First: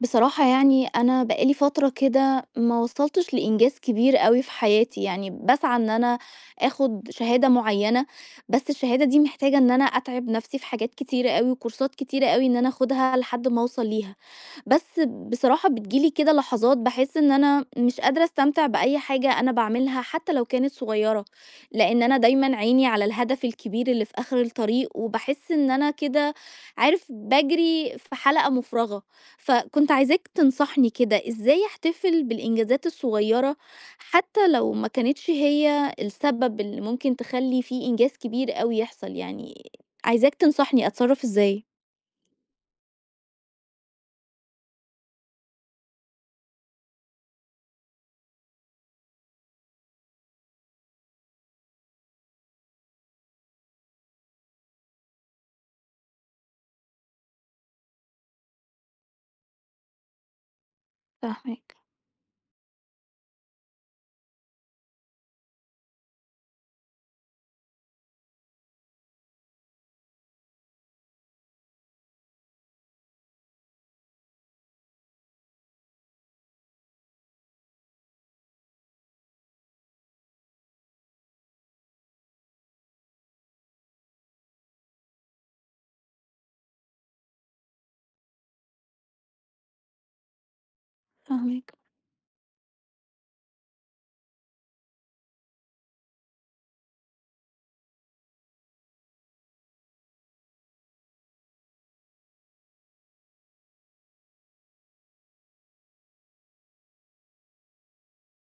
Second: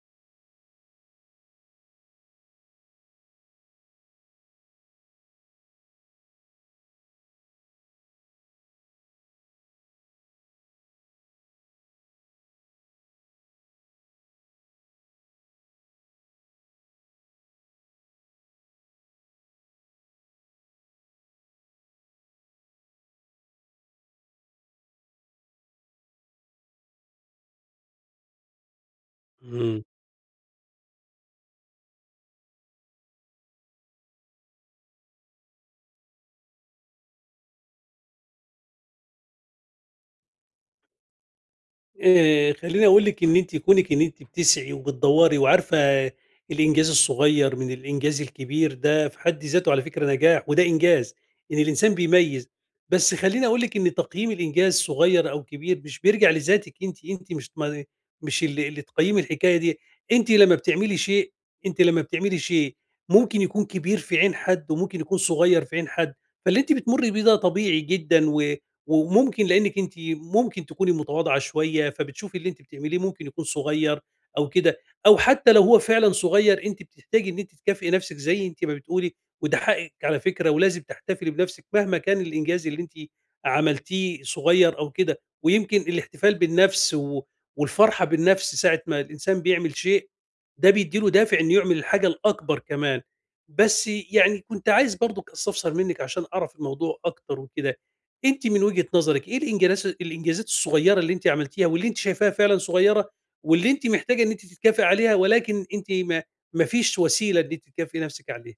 بصراحة، يعني أنا بقى لي فترة كده ما وصلتش لإنجاز كبير أوي في حياتي، يعني باسعى إن أنا آخُد شهادة معيّنة. بس الشهادة دي محتاجة إن أنا أتعب نَفْسي في حاجات كتيرة أوي وكورسات كتيرة أوي، إن أنا آخُدها لحد ما أوصل ليها. بس بصراحة بتيجي لي كده لحظات باحس إن أنا مش قادرة أستمتع بأي حاجة أنا باعملها حتى لو كانت صغيّرة، لإن أنا دايمًا عيني على الهدف الكبير اللي في آخِر الطريق، وباحس إن أنا كده، عارف، باجري في حلقة مُفرغة. إمم. فكنت عايزاك تنصحني كده إزاي أحتفل بالإنجازات الصغيرة حتى لو ما كانتش هي السبب اللي ممكن تخلّي في إنجاز كبير أوي يحصل، يعني عايزاك تنصحني أتصرّف إزاي؟ خلّيني أقول لِك إن أنتِ كونِك إن أنتِ بتسعي وبتدوّري وعارفة الإنجاز الصغير من الإنجاز الكبير ده في حد ذاته على فكرة نجاح، وده إنجاز، إن الإنسان بيميّز. بس خلّيني أقول لِك إن تقييم الإنجاز صغير أو كبير مش بيرجع لذاتِك أنتِ، أنتِ مش اللي تقيّمي الحكاية ديّة. أنتِ لمّا بتعملي شيء فاهماك. أنتِ لمّا بتعملي شيء ممكن يكون كبير في عين حد وممكن يكون صغير في عين حد، فاللي أنتِ بتمُرّي بيه ده طبيعي جدًا وممكن لأنِّك أنتِ ممكن تكوني متواضعة شوية، فبتشوفي اللي أنتِ بتعمليه ممكن يكون صغير أو كده، أو حتى لو هو فعلًا صغير أنتِ بتحتاجي إن أنتِ تكافئي نَفْسِك زي أنتِ ما بتقولي، وده حقِّك على فكرة ولازم تحتفلي بنَفْسِك مهما كان الإنجاز اللي أنتِ عملتيه صغير أو كده، ويمكن الاحتفال بالنَفْس والفرحة بالنَفْس ساعة ما الإنسان بيعمل شيء، ده بيدّي له دافع إنه فاهماك. يعمل الحاجة الأكبر كمان. بس يعني كنت عايز برضُك أستفسر منِّك عشان أعرف الموضوع أكتر وكده، أنتِ من وجهة نظرِك إيه الإنجازات الصغيّرة اللي أنتِ عملتيها واللي أنتِ شايفاها فعلًا صغيّرة، واللي أنتِ محتاجة إن أنتِ تتكافئي عليها ولكن أنتِ ما فيش وسيلة إن أنتِ تكافئي نفسِك عليها؟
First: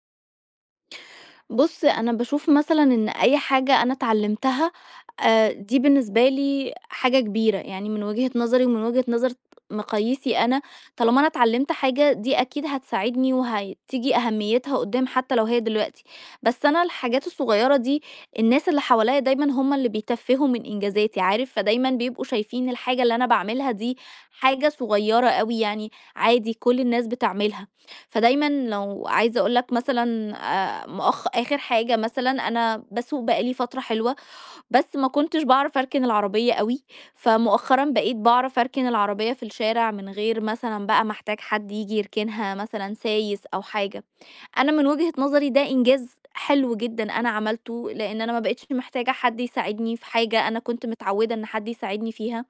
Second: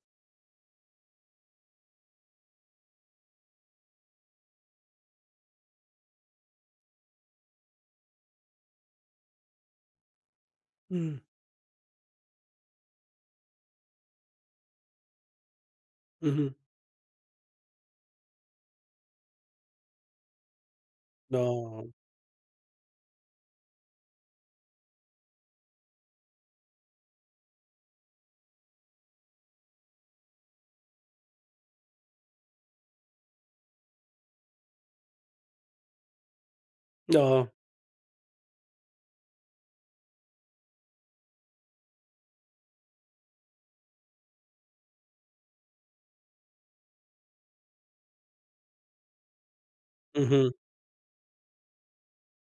بُص، أنا باشوف مثلًا إن أي حاجة أنا اتعلمتها، دي بالنسبة لي حاجة كبيرة، يعني من وجهة نظري ومن وجهة نظر مقاييسي أنا. طالما إمم. أنا اتعلمت حاجة، دي أكيد هتساعدني وهتيجي أهميتها قدّام حتى لو هي دلوقتي. اهم. بس أنا الحاجات الصغيرة دي، الناس اللي حواليّا دايمًا هم اللي بيتفّهوا من إنجازاتي، عارف، آه. فدايمًا بيبقوا شايفين الحاجة اللي أنا باعملها دي حاجة صغيرة أوي، يعني عادي كل الناس بتعملها. فدايمًا لو عايزة أقول لك مثلًا، مؤخ آخر حاجة مثلًا أنا باسوق بقى لي فترة حلوة، بس ما كنتش باعرف أركن العربية أوي، آه. فمؤخرًا بقيت باعرف أركن العربية في الشارع من غير مثلًا بقى ما احتاج حد ييجي يركنها، مثلًا سايس أو حاجة. أنا من وجهة نظري ده إنجاز حلو جدًا أنا عملته، لإن أنا ما بقيتش محتاجة حد يساعدني في حاجة اهم. أنا كنت متعودة إن حد يساعدني فيها.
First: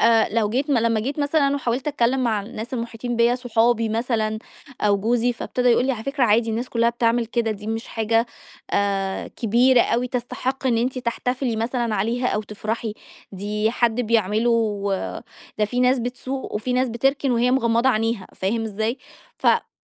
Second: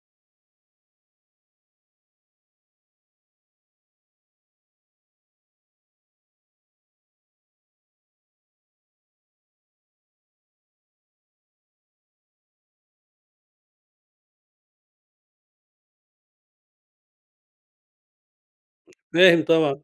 لو جيت م لمّا جيت مثلًا وحاولت أتكلّم مع الناس المحيطين بيّا، صحابي مثلًا أو جوزي، فابتدى يقول لي: "على فكرة عادي، الناس كلّها بتعمل كده، دي مش حاجة كبيرة أوي تستحق إن أنتِ تحتفلي مثلًا عليها أو تفرحي، دي حد بيعمله، آه، ده في ناس بتسوق وفي ناس بتركن وهي مغمّضة عينيها." فاهم إزاي؟ فاهم ف طبعًا.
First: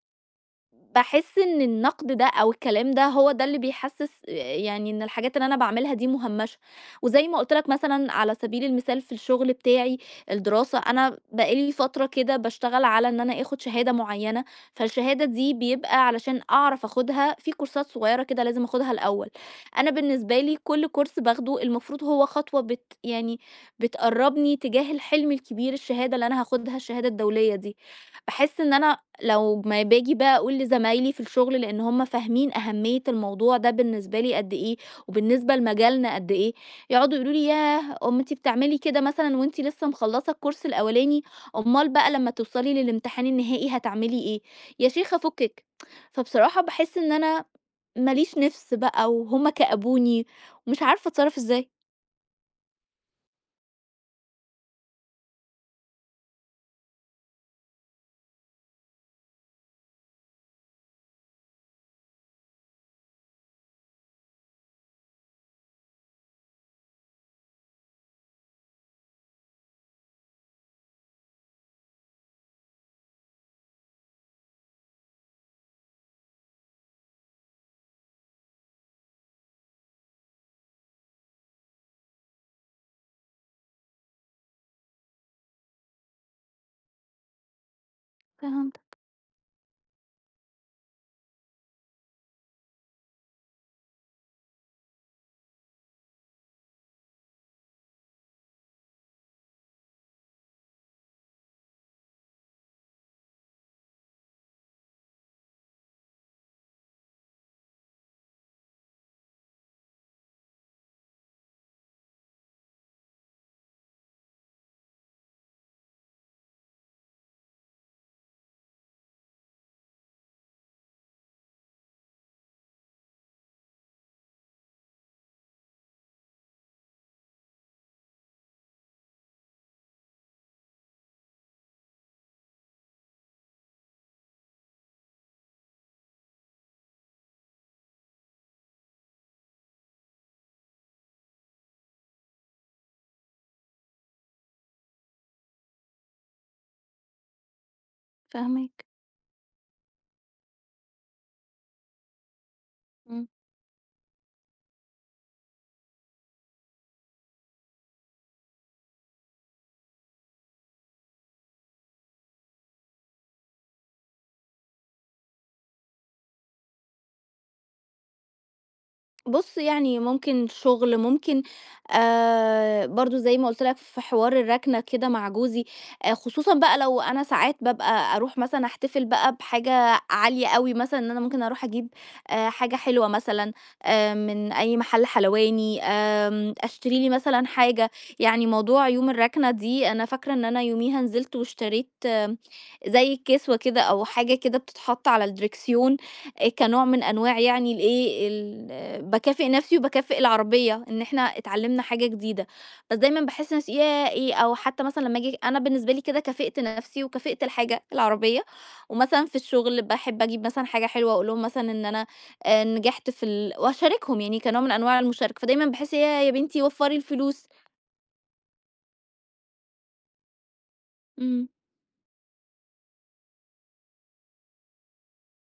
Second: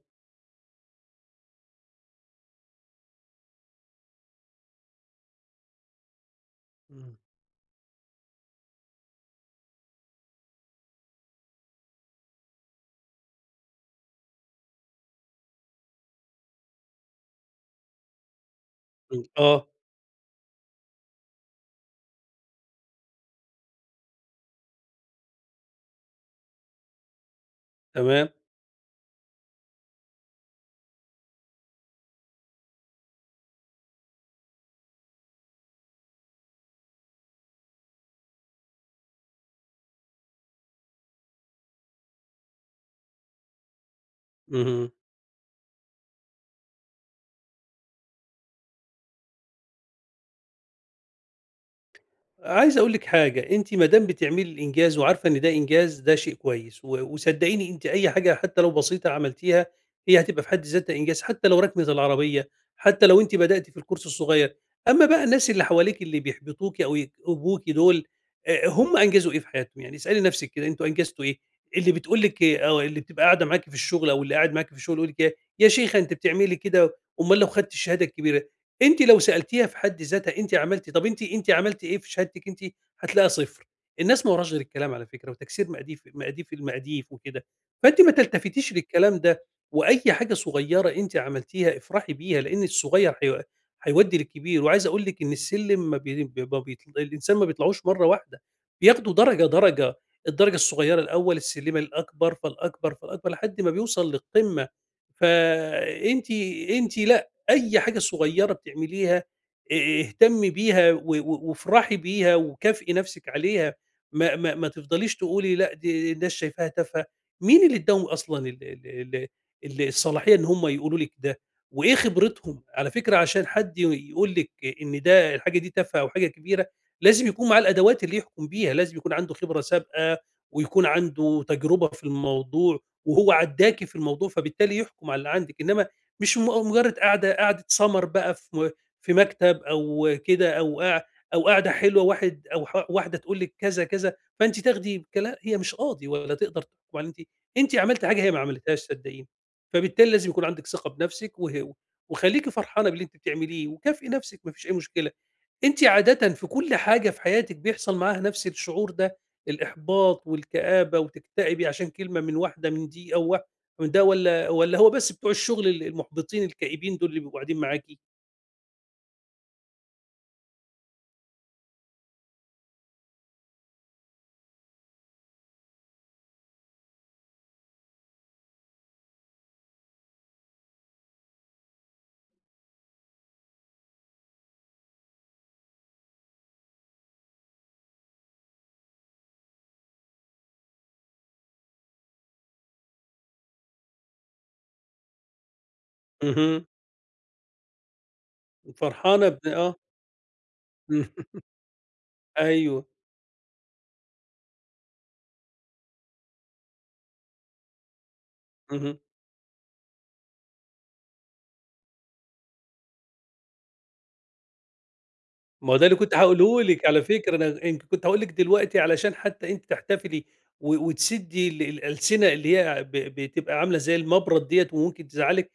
باحس إن النقد ده أو الكلام ده هو ده اللي بيحسس، يعني إن الحاجات اللي أنا باعملها دي مهمشة. إمم. وزي ما قُلت لك مثلًا، على سبيل المثال في الشغل بتاعي، الدراسة، أنا بقى لي فترة كده باشتغل على إن أنا آخد شهادة معينة. فالشهادة دي بيبقى علشان أعرف آخدها في كورسات صغيرة كده لازم آخدها إمم. الأول. آه. أنا بالنسبة لي كل كورس باخده المفروض هو خطوة، يعني بتقرّبني تجاه الحلم الكبير، الشهادة اللي أنا هاخدها، الشهادة الدولية دي. تمام. باحس إن أنا لو ما باجي بقى أقول لزمايلي في الشغل، لأن هم فاهمين أهمية الموضوع ده بالنسبة لي قد إيه، وبالنسبة لمجالنا قد إيه، يقعدوا يقولوا لي: "ياه، أنت بتعملي كده مثلا وأنت لسه مخلصة الكورس الأولاني، أمال بقى لما توصلي للامتحان النهائي هتعملي إيه؟ يا اهم. شيخة فكك." فبصراحة بحس إن أنا ماليش نفس بقى، وهما كأبوني، ومش عارفة أتصرف إزاي. عايز أقول لِك حاجة، أنتِ ما دام بتعملي الإنجاز وعارفة إن ده إنجاز، ده شيء كويس، وصدقيني أنتِ أي حاجة حتى لو بسيطة عملتيها، هي هتبقى في حد ذاتها إنجاز، حتى لو ركنة العربية، حتى لو أنتِ بدأتِ في الكورس الصغير. أمّا بقى الناس اللي حواليكِ اللي بيحبطوكِ أو يكئبوكِ دول، هم أنجزوا إيه في حياتهم؟ يعني اسألي نفسِك كده أنتم أنجزتوا إيه؟ اللي بتقول لِك إيه، أو اللي بتبقى قاعدة معاكِ في الشغل أو اللي قاعد معاكِ في الشغل يقول لِك: "يا شيخة أنتِ بتعملي كده، أمال لو خدتِ الشهادة الكبيرة؟" أنتِ لو سألتيها في حد ذاتها أنتِ عملتِ طب أنتِ عملتِ إيه في شهادتِك أنتِ؟ هتلاقيها صفر. الناس ما وراهاش غير الكلام على فكرة وتكسير مقاديف مقاديف المقاديف وكده، فأنتِ ما تلتفتيش فهمت. للكلام ده، وأي حاجة صغيرة أنتِ عملتيها افرحي بيها، لإن الصغير هي هيودّي للكبير، وعايز أقول لِك إن السلم ما بي ما بيطل الإنسان ما بيطلعوش مرّة واحدة، بياخدوا درجة، درجة، الدرجة الصغيرة الأول، السلِّمة للأكبر، فالأكبر، فالأكبر، لحد ما بيوصل للقمة. فأنتِ لأ، أي حاجة صغيّرة بتعمليها اهتمي بيها و و وافرحي بيها وكافئي نَفْسِك عليها، ما تفضليش تقولي لأ دي الناس شايفاها تافهة، مين اللي ادّاهم أصلًا ال ال ال ال الصلاحية إن هم يقولوا لِك ده، وإيه خبرتهم؟ على فكرة عشان حد يقول لِك إن ده الحاجة دي تافهة أو حاجة كبيرة، لازم يكون معاه الأدوات اللي يحكم بيها، لازم يكون عنده خبرة سابقة ويكون عنده تجربة في الموضوع وهو عدّاكِ في الموضوع، فبالتالي يحكم على اللي عندِك، إنّما مش مجرّد قعدة سَمَر بقى في مكتب أو كده أو قاعدة حلوة واحد أو واحدة تقول لِك كذا، كذا، فأنتِ تاخدي بكلا هي مش قاضي ولا تقدر تحكم على أنتِ أنتِ عملتِ حاجة هي ما عملتهاش فهمك. صدّقيني، فبالتالي لازم يكون عندِك ثقة بنَفْسِك وخلّيكِ فرحانة باللي أنتِ بتعمليه وكافئي نَفْسِك ما فيش أي مشكلة. أنتِ عادةً في كل حاجة في حياتِك بيحصل معاها نفس الشعور ده، الإحباط والكآبة وتكتئبي عشان كلمة من واحدة من دي أو من ده والّا هو بس بتوع الشغل المحبطين الكئيبين دول اللي بيبقوا قاعدين معاكِ؟ بُص، يعني ممكن شغل، ممكن برضه زي ما قُلت لك في حوار الركنة كده مع جوزي. خصوصًا بقى لو أنا ساعات بابقى أروح مثلًا أحتفل بقى بحاجة عالية أوي مثلًا، إن أنا ممكن أروح أجيب حاجة حلوة، مثلًا من أي محل حلواني، أشتري لي مثلًا حاجة. يعني موضوع يوم الركنة دي، أنا فاكرة إن أنا يوميها نزلت واشتريت، زي كسوة كده أو حاجة كده بتتحط على الدركسيون، اهم. كنوع من أنواع، يعني الإيه، فرحانة ب باكافئ آه، نفسي وباكافئ العربية، إن إحنا اتعلمنا حاجة جديدة. اهم. أيوه. بس دايمًا باحس نفسي: ياه! إيه؟ أو حتى مثلًا لمّا آجي أنا بالنسبة لي كده كافئت نفسي وكافئت الحاجة العربية، اهم. ومثلًا في الشغل باحب أجيب مثلًا حاجة حلوة، أقول لهم مثلًا إن أنا نجحت في ال واشاركهم، يعني كنوع من أنواع المشاركة، فدايمًا ما هو ده باحس: اللي كنت ياه! يا بنتي هاقوله لِك وفّري على فكرة، الفلوس. أنا يمكن كنت هاقول لِك دلوقتي علشان حتى أنتِ تحتفلي و إمم. وتسدّي الألسنة اللي هي بتبقى عاملة زي المبرد ديّة وممكن تزعّلِك،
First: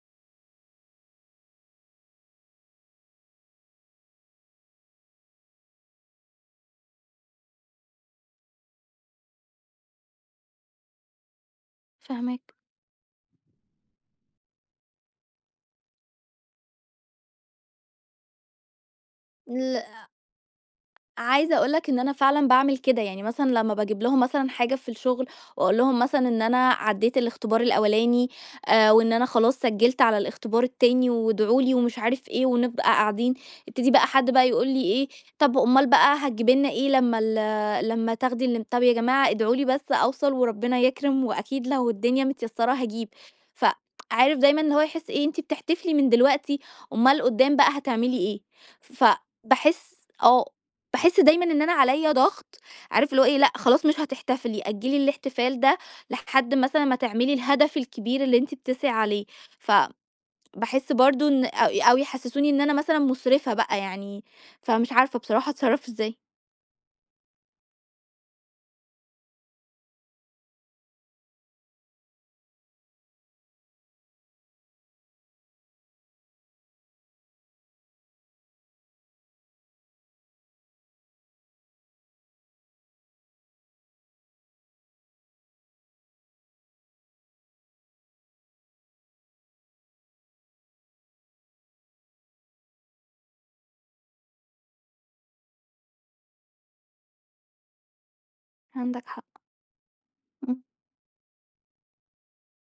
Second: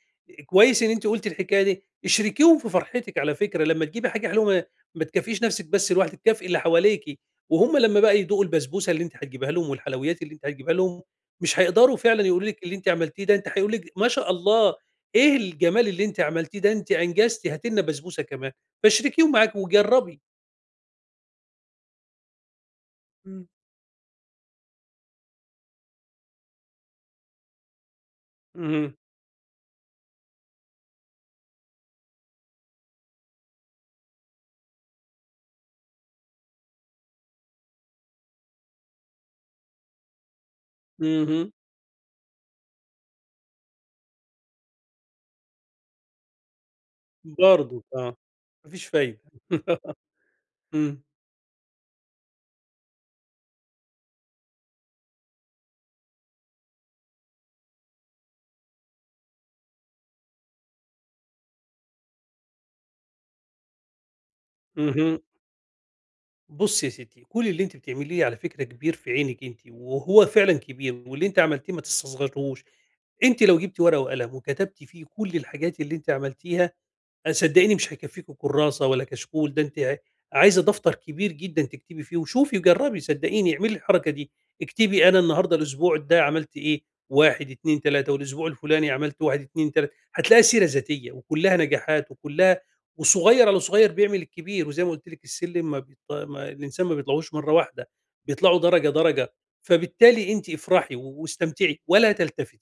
كويس إن أنتِ قُلتِ الحكاية دي، اشركيهم في فرحتِك على فكرة، لمّا تجيبي حاجة حلوة ما تكافئيش نَفْسِك بس لوحدِك، كافئي اللي حواليكِ، وهُم لمّا بقى يدوقوا البسبوسة اللي أنتِ هتجيبيها لهم والحلويات اللي أنتِ هتجيبيها لهم، مش هيقدروا فعلًا يقولوا فاهماك. لِك اللي أنتِ عملتيه ده، أنت هيقولوا لِك ما شاء الله إيه الجمال اللي أنتِ عملتيه ده، أنتِ أنجزتِ، هات لنا بسبوسة كمان. فاشركيهم معاك ل وجرّبي. عايزة أقول لك إن أنا فعلًا باعمل كده، يعني مثلًا إمم. لمّا باجيب لهم مثلًا حاجة في الشغل، وأقول لهم مثلًا إن أنا عدّيت الاختبار الأولاني، اهم. وإن أنا خلاص سجّلت على الاختبار التاني وادعوا لي ومش عارف إيه، ونبقى قاعدين، يبتدي بقى حد بقى يقول لي: إيه، طب أُمّال بقى هتجيبي لنا إيه لمّا لمّا تاخدي طب؟ يا جماعة، ادعوا لي بس أوصل وربنا يكرم، اهم. وأكيد لو الدنيا متيسّرة هاجيب. ف عارف، دايمًا إن هو يحس إيه؟ أنتِ بتحتفلي من دلوقتي، أُمّال قدّام بقى برضه هتعملي آه. إيه؟ ما فيش فايدة. فباحس آه، إمم. باحس دايمًا إن أنا عليّا ضغط، عارف، اللي هو إيه، لأ خلاص مش هتحتفلي، أجّلي الاحتفال ده لحد مثلًا ما تعملي الهدف الكبير اللي أنتِ بتسعي عليه. فباحس برضه إن أو يحسسوني إن أنا مثلًا مُسرفة بقى يعني، فمش عارفة اهم. بصراحة أتصرّف إزاي. بُصّي يا ستّي، كل اللي أنتِ بتعمليه على فكرة كبير في عينِك أنتِ، وهو فعلًا كبير، واللي أنتِ عملتيه ما تستصغريهوش. أنتِ لو جبتِ ورقة وقلم وكتبتِ فيه كل الحاجات اللي أنتِ عملتيها صدقيني مش هيكفّيكِ كُرّاسة ولا كشكول، ده أنتِ عايزة دفتر كبير جدًا تكتبي فيه، وشوفي وجرّبي صدقيني اعملي الحركة دي، اكتبي أنا النهارده الأسبوع ده عملت إيه، 1، 2، 3 والأسبوع الفُلاني عملت 1، 2، 3 هتلاقيها سيرة ذاتية وكُلّها نجاحات وصغيّر على صغيّر بيعمل الكبير، وزي ما قُلت لِك السلِّم ما بيط ما الإنسان ما بيطلعوش مرّة واحدة، بيطلعوا درجة، عندك حق. درجة، فبالتالي أنتِ إمم. افرحي واستمتعي ولا تلتفتي.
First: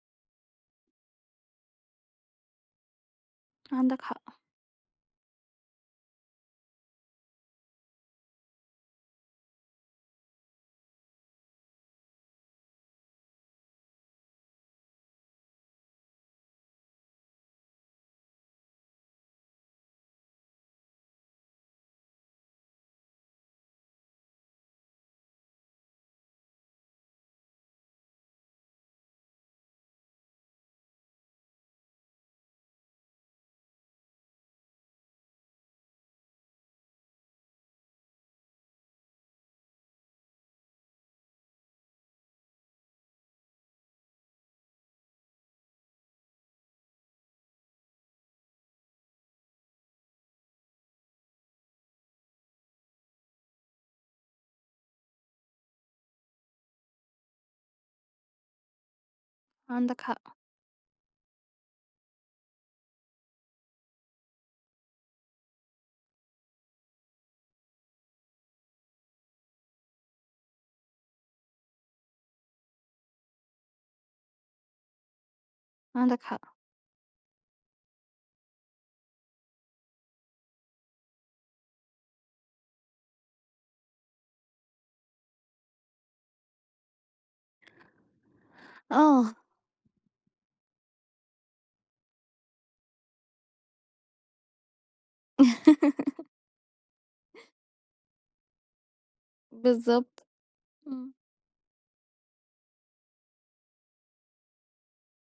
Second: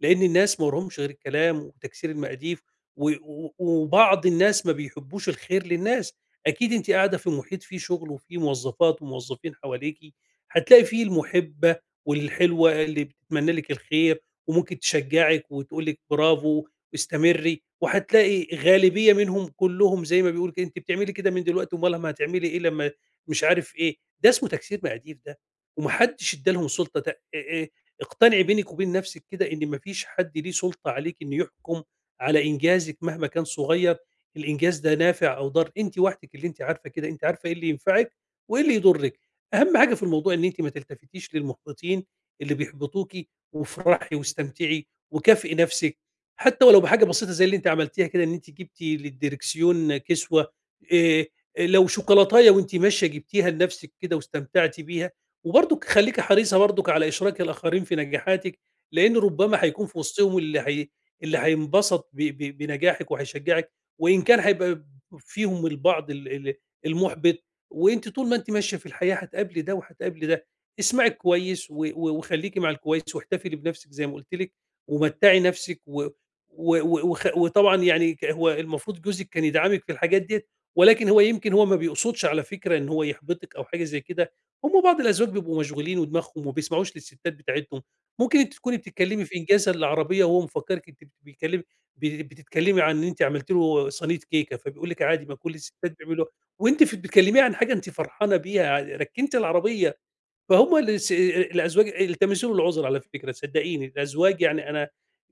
لأن الناس ما وراهمش غير الكلام وتكسير المقاديف و و عندك وبعض حق. الناس ما بيحبّوش الخير للناس، أكيد أنتِ قاعدة في محيط فيه شغل وفيه موظّفات وموظّفين حواليكِ، هتلاقي فيه المُحِبّة والحلوة اللي بتتمنّى لِك الخير وممكن تشجّعِك وتقول لِك برافو واستمرّي، وهتلاقي غالبية منهم كلّهم زي ما بيقولوا كده أنتِ بتعملي كده من دلوقتي أُمّال أمّا هتعملي إيه لمّا مش عارف إيه، ده اسمه تكسير مقاديف ده، وما حدّش ادّى لهم سُلطة ت آآ اقتنعي بينِك وبين نفسِك كده إن ما فيش حد ليه سُلطة عليكِ إنه يحكم على إنجازِك مهما كان صغير، الإنجاز ده نافع أو ضار، أنتِ وحدِك اللي أنتِ عارفة كده، أنتِ عارفة إيه اللي ينفعِك وإيه اللي يضرِّك. أهم حاجة في الموضوع إن أنتِ ما تلتفتيش للمحبطين اللي بيحبطوكِ، وافرحي واستمتعي وكافئي نفسِك، حتى ولو بحاجة بسيطة زي اللي أنتِ عملتيها كده إن أنتِ جبتِ للدركسيون كِسوة، آآ لو شوكولاتاية وأنتِ ماشية جبتيها لنفسِك كده واستمتعتِ بيها. وبرضك خلّيكِ حريصة برضك على إشراك الآخرين في نجاحاتِك، لإن ربما هيكون في عندك حق. وسطهم اللي هينبسط ب ب بنجاحِك وهيشجّعِك، وإن كان هيبقى فيهم البعض ال ال المُحبِط، وأنتِ طول ما أنتِ ماشية في الحياة هتقابلي ده وهتقابلي ده، اسمعي الكويس و و وخلّيكِ مع الكويس واحتفلي بنفسِك زي ما قُلت لِك، ومتّعي نفسِك و عندك حق. و و وخ وطبعًا يعني هو المفروض جوزِك كان يدعمِك في الحاجات ديّة، ولكن هو يمكن هو ما بيقصدش على فكرة إن هو يحبطِك أو حاجة زي كده، هم بعض الأزواج بيبقوا مشغولين ودماغهم وما بيسمعوش للستات بتاعتهم، ممكن أنتِ تكوني بتتكلمي آه. في إنجازها العربية وهو مفكّرِك أنتِ بتتكلمي بتتكلمي عن إن أنتِ عملتِ له صينية كيكة، فبيقول لِك عادي ما كل الستات بيعملوها، وأنتِ بتكلميه عن حاجة أنتِ فرحانة بيها، ركّنتِ العربية. بالضبط. فهُم الس إمم. الأزواج يلتمسون العُذر على فكرة صدّقيني، الأزواج يعني أنا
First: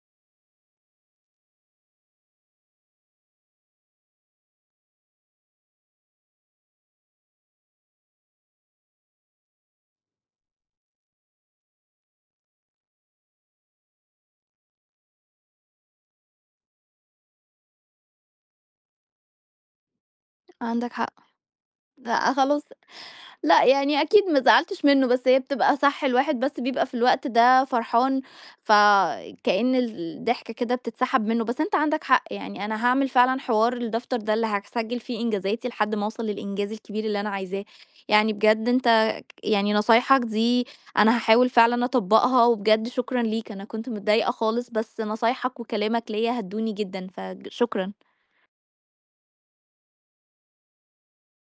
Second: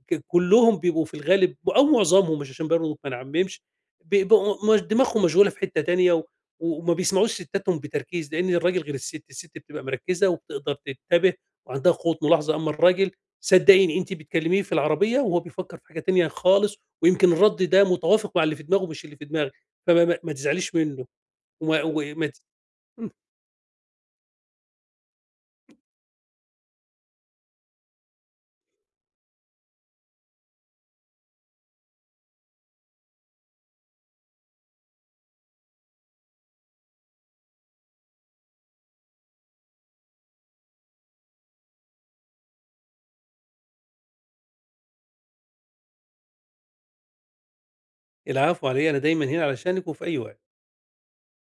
كلّهم بيبقوا في الغالب أو معظمهم مش عشان برضه ما نعمّمش، بيبقوا مش دماغهم مشغولة في حتّة تانية وما بيسمعوش سِتّاتهم بتركيز، لإن الراجل غير السِت، السِت بتبقى مركّزة وبتقدر تنتبه وعندها خُوَّة ملاحظة، أمّا الراجل صدّقيني أنتِ بتكلّميه في العربية وهو بيفكّر في حاجة تانية خالص ويمكن الرَد ده متوافق مع اللي في دماغه مش اللي في دماغك، فما ما ما تزعليش عندك منّه حق. وما وما لأ ت خلاص. لأ، يعني أكيد ما زعلتش منّه، بس هي بتبقى صح، الواحد بس بيبقى في الوقت ده فرحان، فكأن الضحكة كده بتتسحب منّه. بس أنت عندك حق، يعني أنا هاعمل فعلًا حوار الدفتر ده اللي هاسجّل فيه إنجازاتي لحد ما أوصل للإنجاز الكبير اللي أنا عايزاه، يعني بجد أنت، يعني نصايحك دي أنا هاحاول فعلًا أطبّقها. وبجد شكرًا ليك، أنا كنت متضايقة خالص، بس نصايحك وكلامك ليّا هدّوني جدًا، شكرًا. العفو على إيه، أنا دايمًا هنا علشانِك وفي أي وقت.